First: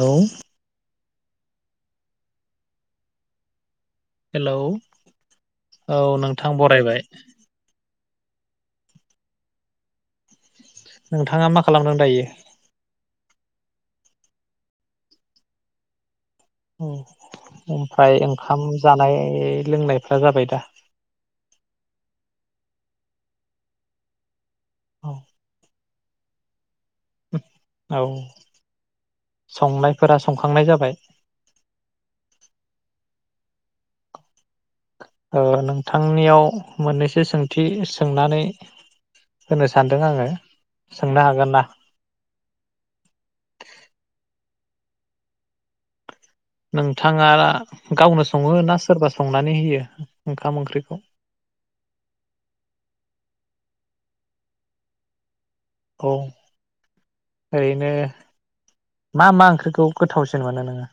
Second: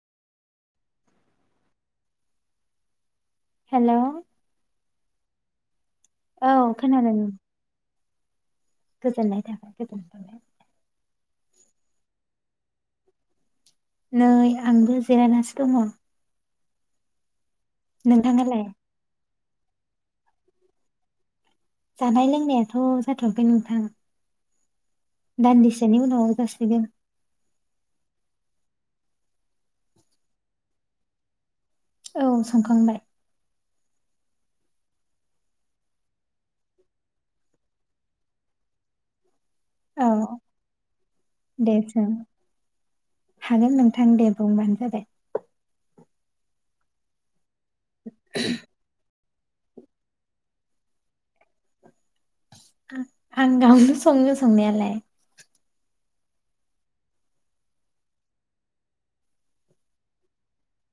औ hello hello औ नोंथां बरायबाय गोजोननाय थाबाय [inaudible] नोंथाङा मा खालामदों दायो नै आंबो जिरायनासो दङ' औ ओमफाय नोंथाङालाय ओंखाम जानाय लोंनायफ्रा जाबाय दा जानाय लोंनायाथ' जाथ'वाखै नोंथां औ दानदिसे नि उनाव जासिगोन [inaudible] औ संनायफोरा संखांनाय जाबाय औ संखांबाय ओ नोंथांनियाव मोननैसो सोंथि सोंनानै होनो सानदों औ आङो सोंनो हागोन ना? दे सों हागोन नोंथां दे बुंबानो जाबाय नोंथाङा गावनो सङो ना सोरबा संनानै होयो ओंखाम ओंख्रिखौ आं आं गावनो संङो संनायालाय औ ओरैनो मा मा ओंख्रिखौ गोथावसिन मोनो नोङो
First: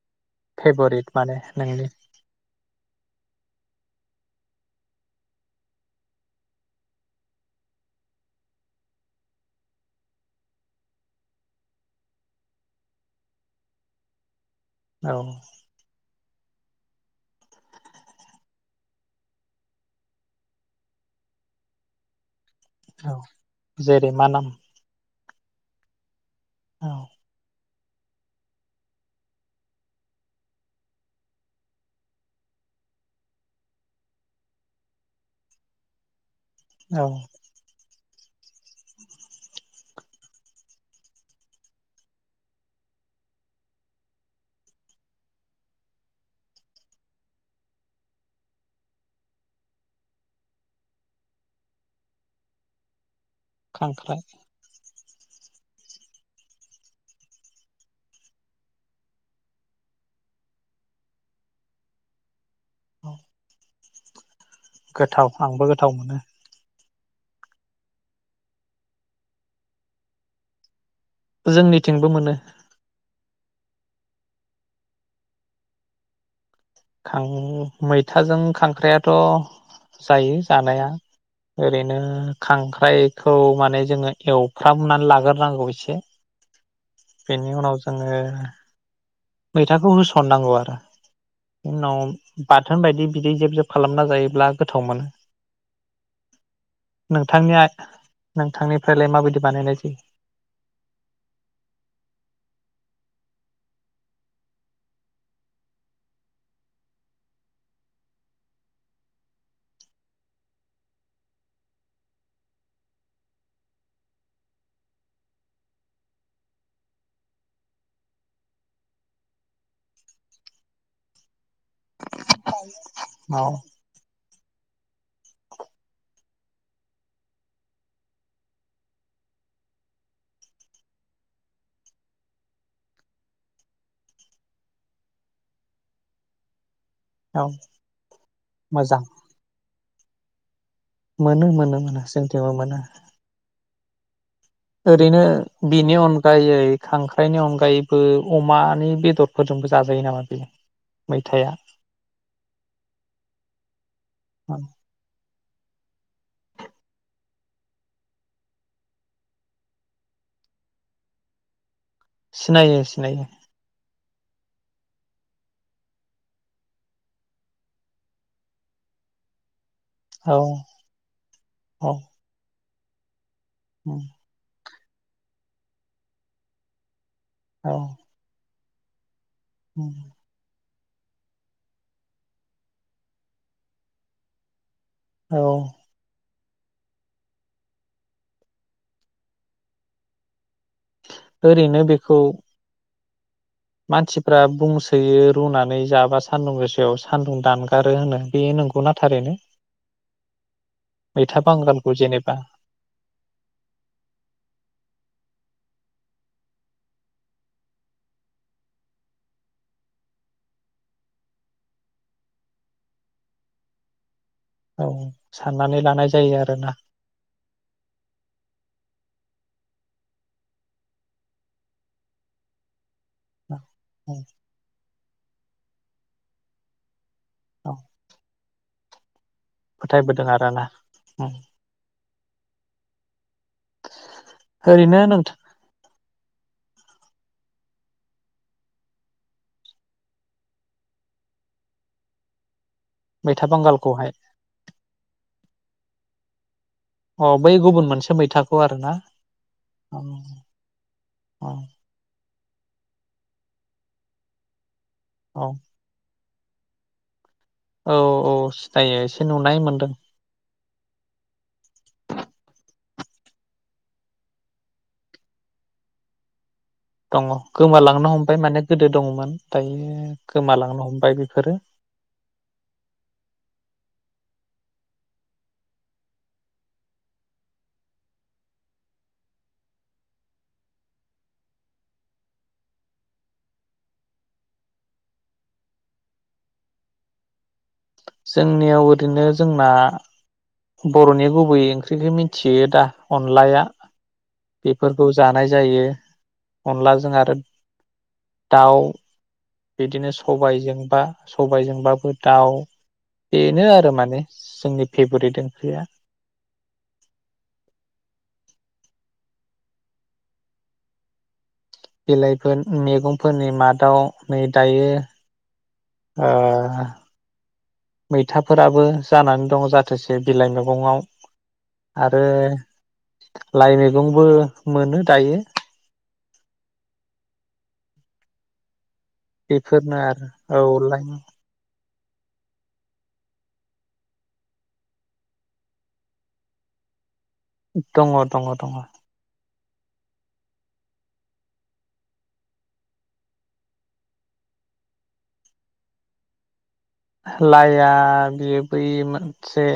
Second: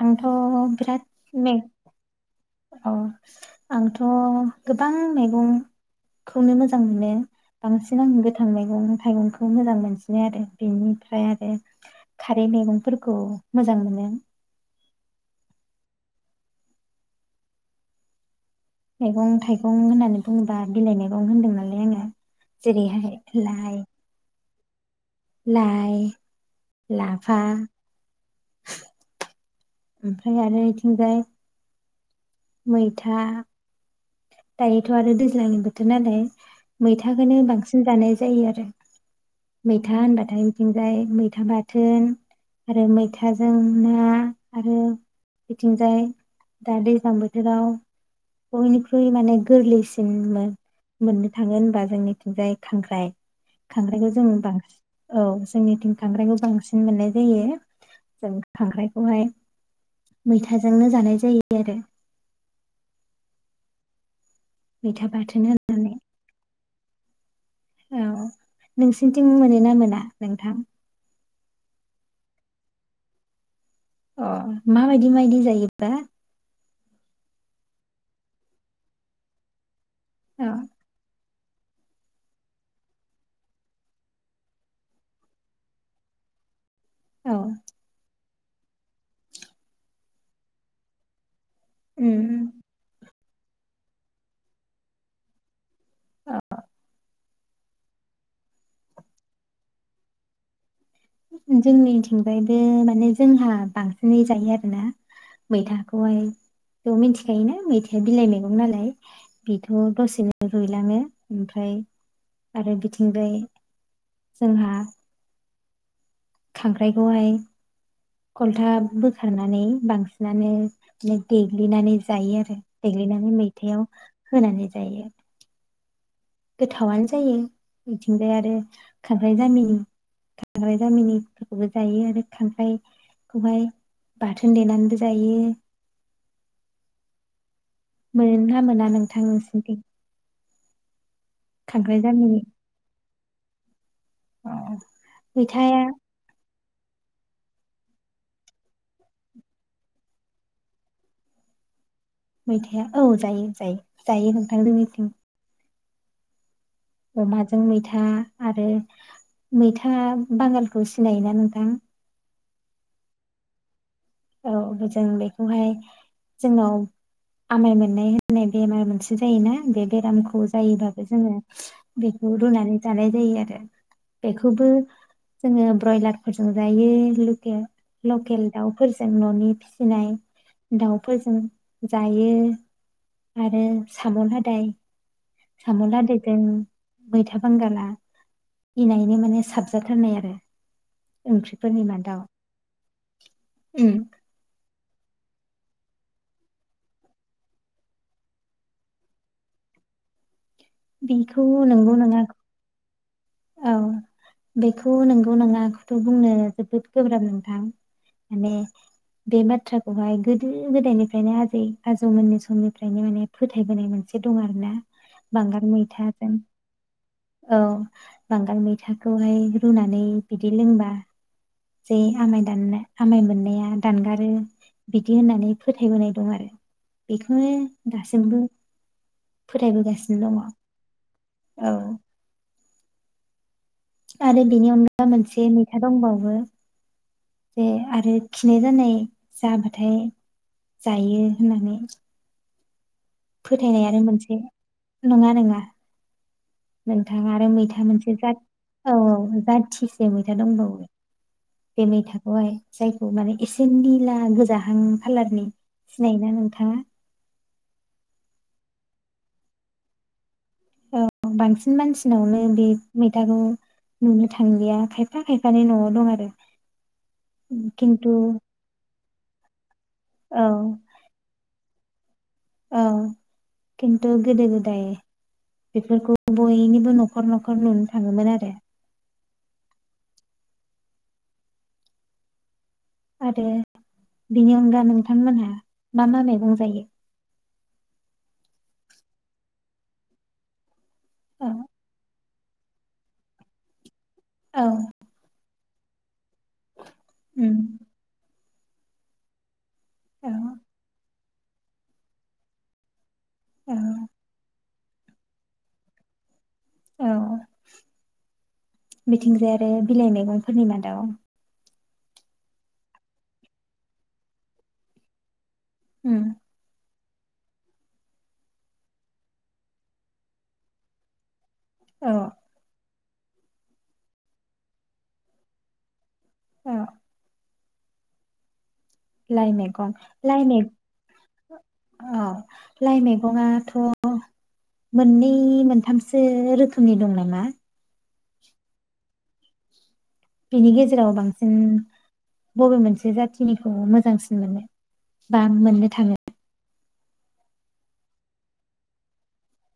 आंथ' बिराद फेभरिट माने मेक नोंनि अ आंथ' गोबां मेगंखौनो मोजां मोनो बांसिन आं गोथां मेगं थाइगंखौ मोजां मोनसिनो आरो बेनिफ्राय आरो खारै मेगंफोरखौ मोजां मोनो औ मेगं थाइगं होननानै बुङोबा बिलाइ मेगं होनदों नालाय आङो जेरैहाय औ लाइ जेरै मा नाम लाइ औ लाफा ओमफ्राय आरो इथिंजाय मैथा दायोथ' आरो दैज्लांनि बोथोर नालाय औ मैथाखोनो बांसिन जानाय जायो आरो मैथा होनबाथाय इथिंजाय मैथा बाथोन आरो मैथाजों ना आरो बिथिंजाय दा दैज्लां बोथोराव बयनिख्रुइ माने गोरलैसिन मो मोननो थाङो होनबा जोंनिथिंजाय खांख्राइ खांख्राइखौ खांख्राइ जों बांसि औ जोंनिथिं खांख्राइखौ बांसिन मोननाय जायो औ खांख्राइखौहाय मैथाजोंनो जानाय जायो आरो मैथा गोथाव बाथोन आंबो होनानै गोथाव मोनो। औ नोंसिनिथिं मोनोना मोना नोंथां। जोंनिथिंबो मोनो। अ माबायदि मायदि जायोब्ला। खां मैथाजों खांख्राइ आथ। जायो औ जानाया। ओरैनो खांख्राइखौ माने जोङो एवफ्रामनानै लाग्रोनांगौ एसे। औ बेनि उनाव जोङो मैथाखौ होसननांगौ आरो। उनाव उम बाथोन बायदि बिदै जेब जेब खालामना जायोब्ला गोथाव मोनो। औ नोंथांनि [unintelligible] नोंथांनिफ्रायलाय माबायदि बानायनाय जायो। जोंनिथिंजायबो माने जोंहा बांसिनै जायो आरोना मैथाखौहाय मिथिखायोना मैथाया बिलाइ मैगं नालाय बेथ दसेनो रुइलाङो ओमफ्राय आरो बिथिंजाय जोंहा खांख्राइखौहाय खलथा बोखारनानै बांसिनानो देग्लिनानै जायो आरो। देग्लिनानै औ मैथायाव। होनानै जायो। गोथावनो जायो बिथिंजाय आरो खांख्राइ जामिनि खांख्राइ जामिनिफोरखौबो जायो आरो खांख्राइखौहाय बाथोन देनानैबो जायो। औ। मोनोना मोना मोजां नोंथां [unintelligible] मोनो मोनो खांख्राइ मोनो जामिनि जोंनिथिंबो मोनो। ओरैनो मैथाया बिनि अनगायै। खांख्राइनि अनगायैबो अमानि बेदरफोरजोंबो जाजायो नामा बेयो मैथाया। मैथाया औ जायो जायो जायो नोंथां जोंनिथिं। अमाजों मैथा आरो मैथा बांगालखौ सिनायोना नोंथां। सिनायो सिनायो। औ जों बेखौहाय जोंनाव आमाइ मोननाय होननाय बेमार मोनसे जायोना बे। औ बेरामखौ जायोबाबो जोङो औ बेखौ रुनानै। जानाय जायो आरो। ओं बेखौबो। जोङो ब्रयलार फोरजों जायो। [unintelligible] औ लकेल। [unintelligible] ननि फिसिनाय। दाउफोरजों जायो आरो साम लादाय। औ साम लादाय। जों मैथा बांगाला इनायनो माने साबजाथारनाय आरो। ओंख्रिफोरनि ओरैनो मादाव बेखौ। उम मानसिफ्रा बुं सोयो रुनानै जाबा सान्दुं गोसायाव सान्दुं दानगारो होनो बे नंगौना थारैनो। मैथा बेखौ बांगालखौ नंगौ नङा। जेनेबा औ बेखौ नोंगौ नङाखौथ बुंनो जोबोद गोब्राब नोंथां माने बे बाथ्राखौहाय गोदो गोदायनिफ्रायनो आजै आजौमोननि समनिफ्रायनो माने फोथायबोनाय मोन। एसे दं आरो ना औ बांगाल साननानै लानाय मैथाजों जायो आरोना औ बांगाल मैथाखौहाय रुनानै बिदि लोंबा जै आमाय दाननो आमाय औ मोननाया दानगारो बिदि होननानै फोथायबोनाय दं आरो। बेखौनो औ दासिमबो। फोथायबोदों फोथायबोगासिनो दङ। आरोना औ। आरो बेनि ओरैनो अनगा नोंथां मोनसे मैथा दंबाव बो जे आरो खिनाय जानाय जाबाथाय जायो होननानै। मैथा फोथायनायानो बांगालखौहाय मोनसे नंङा नोंङा। [inaudible] अ नोंथाङा आरो बै गुबुन मैथा मोनसे जाद मैथाखौ आरोना औ औ जाथिसे मैथा दंबावो औ बे मैथा अ आइ। जायखौ माने एसे निला गोजाहां खालारनि औ सिनाय योना नोंथाङा। औ औ सिथायो एसे नुनाय मोनदों। औ बांसिन मानसिनावनो बेब मैथाखौ नुनो थांलिया खायफा खायफानि न'आव दं आरो दङ गोमालांनो खिन्थु हमबाय माने गोदो दङमोन दायो। उम औ गोमालांनो हमबाय बिफोरो। औ खिन्थु गोदो गोदाय बिफोरखौ बयनिबो न'खर न'खर नुनो थाङोमोन आरो। आरो बिनि अनगा नोंथांमोनहा मा मा मेगं जायो। जोंनियाव ओरैनो जोंना। बर'नि औ गुबैयै ओंख्रिखि मिन थियो दा अनलाया औ बेफोरखौ जानाय जायो। अनलाजों आरो उम दाउ। बिदिनो औ सबायजोंबा सबायजों बाबो दाउ। बेनो आरो माने जोंनि फेब्रेद ओं ख्रिया। औ बिथिंजाय आरो बिलाइ मैगंफोरनि मादाव बिलाइफोर मैगंफोरनि मादाव नै दायो। उम ओ मैथाफोराबो जानान दंङ जाथोसे बिलाइ मैगंङाव। औ आरो लाइ मैगंबो मोनो दायो। औ लाइ मैगं बेफोरना आरो लाइ मैग औ लाइ। औ लाइ मैगंङाथ' मोननै मोनथामसो रोखोमनि दं नामा? दंङ दंङ दंङ। बिनि गेजेराव बांसिन बबे मोनसे जाथिनिखौ मोजांसिन मोनो बा मोननो थांङो? लाइआ बिबै मोनसे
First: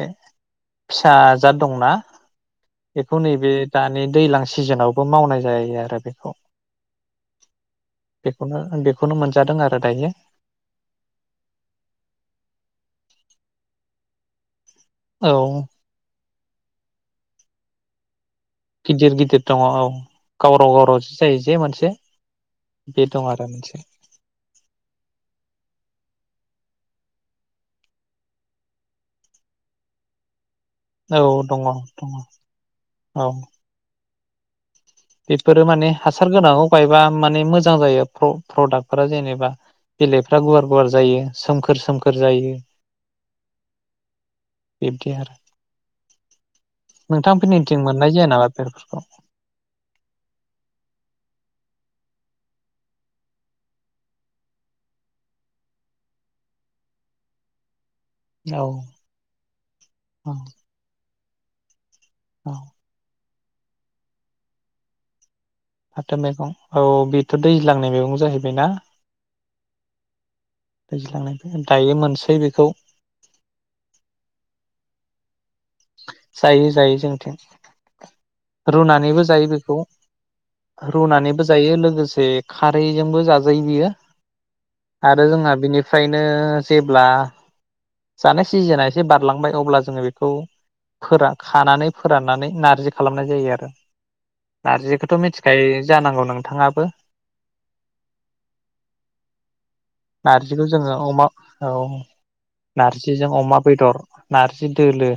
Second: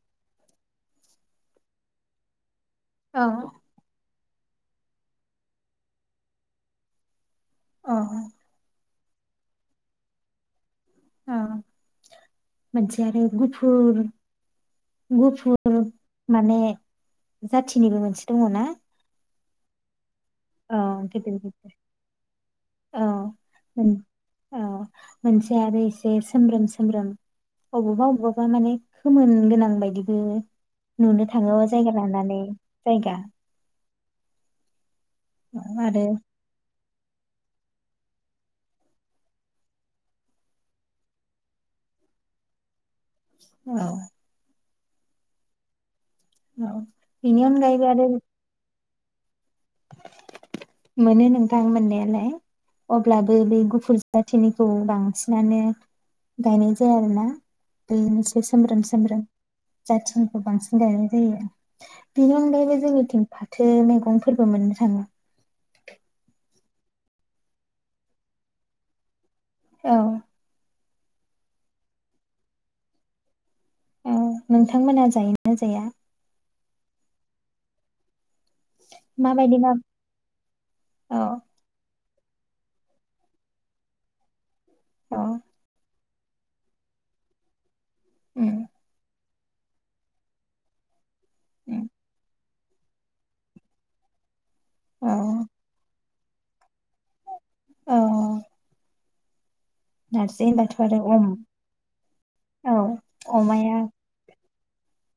फिसाजाद दंङना? एखौ औ नै बे दानि दैलां सिजेनावबो मावनाय जायो आरो बेखौ। औ बेखौनो आंबो बेखौनो मोनजादों आरो दायो। अ मोनसे आरो गुफुर, औ गुफुर माने जाथिनिबो मोनसे दङ ना गिदेर गिदेर [unintelligible] गावराव औ गावराव जि गिदिर जायो जे गिदिर मोनसे औ बे दं आरो मोनसे। मोन औ मोनसे आरो एसे सोमब्रोम सोमब्रोम अबावबा अबावबा माने खोमोन गोनां बायदिबो नुनो औ दङ थाङोबा जायगा दङ लानानै जायगा। औ बेफोरो माने आरो हासार गोनां गायबा माने मो जां जायो प्र प्रडाक्टफोरा जेनेबा बिलाइफ्रा गुवार गुवार जायो सोमखोर सोमखोर जायो। औ बिब्दि आरो। औ बेनि अनगायैबो नोंथांफोरनिन्थिं आरो मोननाय जाया नामा बेफोरखौ? मोनो नोंथां मोननायालाय अब्लाबो बे गुफुर जाथिनिखौ बांसिनानो गायनाय जाया आरोना। बेनोसै औ सोमब्रोम सोमब्रोम औ जाथिनिखौ बांसिन गायो। दे बिनि औ अनगायैबो जोंनिथिं फाथो मैगं फोरबो मोननो थाङो। फाथो मैगं औ बेथ' दैज्लांनाय मैगं जाहैबायना औ। दैज्लांनायखाय दायो मोनसै बेखौ। औ नोंथांमोना जायो। जायो जायो जोंथिं। रुनानैबो जायो माबायदि मा बेखौ औ रुनानैबो जायो लोगोसे खारैजोंबो जाजायो बियो औ आरो जोंहा बिनि फ्रायनो जेब्ला जानाया उम सिजोन एसे बार खारलांबाय अब्ला जोङो बेखौ फोरान खानानै उम फोराननानै नार रज्रि खालामनाय जायो आरो। नारजिखौथ' औ मिथिखायो जानांगौ नों नोंथाङाबो। औ नारजि नारजिखौ होनबाथ' जोङो आरो अम अमा औ औ नारजिजों अमा अमाया बेदर नारजि दोलो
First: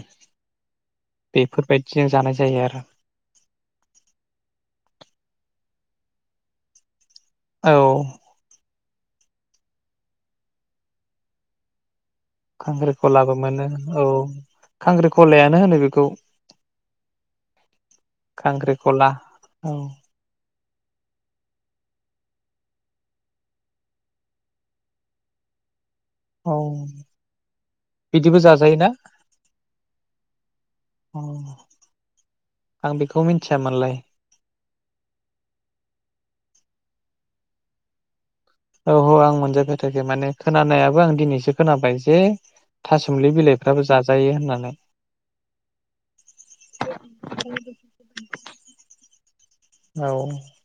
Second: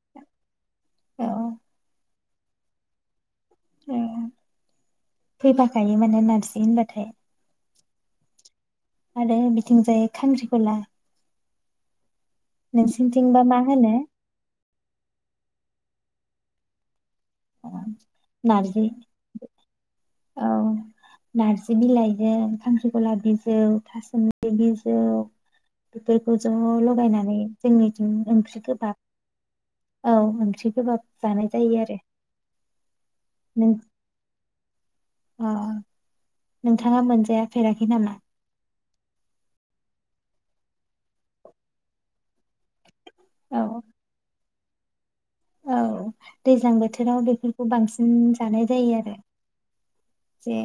औ बेफोरबायदिजों जानाय ज जायो आरो। औ फैफाखायो माने नारजि होनबाथाय औ। आरो बिथिं जाय खांख्रिखला खांख्रिखलाबो नोंसिनिथिंबा मा मोनो होनो औ खांख्रिखलायानो होनो बे खौ। नारजि खांख्रिखला औ नार्जि बिलाइजों खांख्रिखला बिजौ थासुमलि बिजौ बेखौ ज' औ लगायनानै जोंनि बिदिबो ओंख्रि जाजायोना गोबाब औ ओंख्रि गोबाब औ जानाय जायो आरो। आं बेखौ मिथियामोनलाय अ नोंथाङा मोनजाया फेराखै नामा। औ औ आं मोनजाफेराखै माने खोनानायाबो आं दिनैसो खोनाबाय जे थासुमलि औ बिलाइफ्राबो जाजायो होननानै औ दैज्लां बोथोराव बेफोरखौ बांसिन जानाय जायो आरो। औ ए।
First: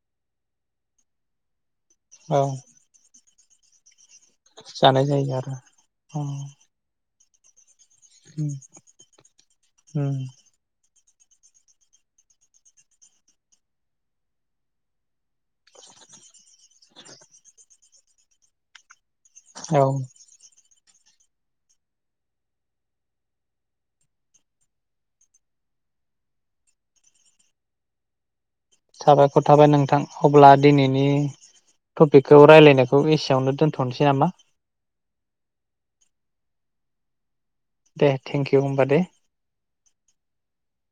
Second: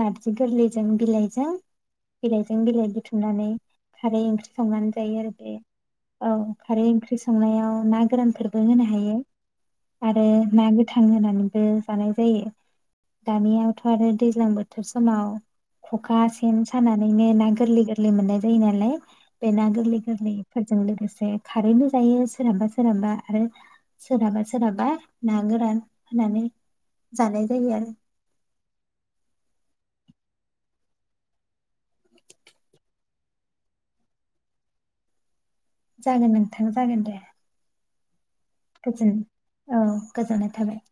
नारजि गोरलैजों बिलायजों। औ बिलायजों बिलाय ननानै खारै ओंख्रि संनानै जायो आरो बे औ खारै ओंख्रि ओख्रि संनायाव ना गोरानफोरबो होनो हायो आरो ना। गोथां होनानैबो जानाय जायो दानियावथ' आरो दैज्लां बोथोर बोथोर समाव खखा सेन सानानैनो ना गोरलै गोर गोरलै मोननाय जायो नालाय बे ना औ गोरलि गोरलि बेजों लोगोसे खारैबो जायो सोरहाबा सोरहाबा आरो सोरहाबा सोरहाबा ना गोरान होनानै जानाय जायो आरो। थाबायखर थाबाय नोंथां अब्ला दिनैनि टपिकखौ राय्लायनायखौ एसेयावनो दोनथ'नोसै नामा? जोगोन नोंथां जागोन दे। दे थेंकिउ होमबा दे गोजोन औ गोजोननाय थाबाय।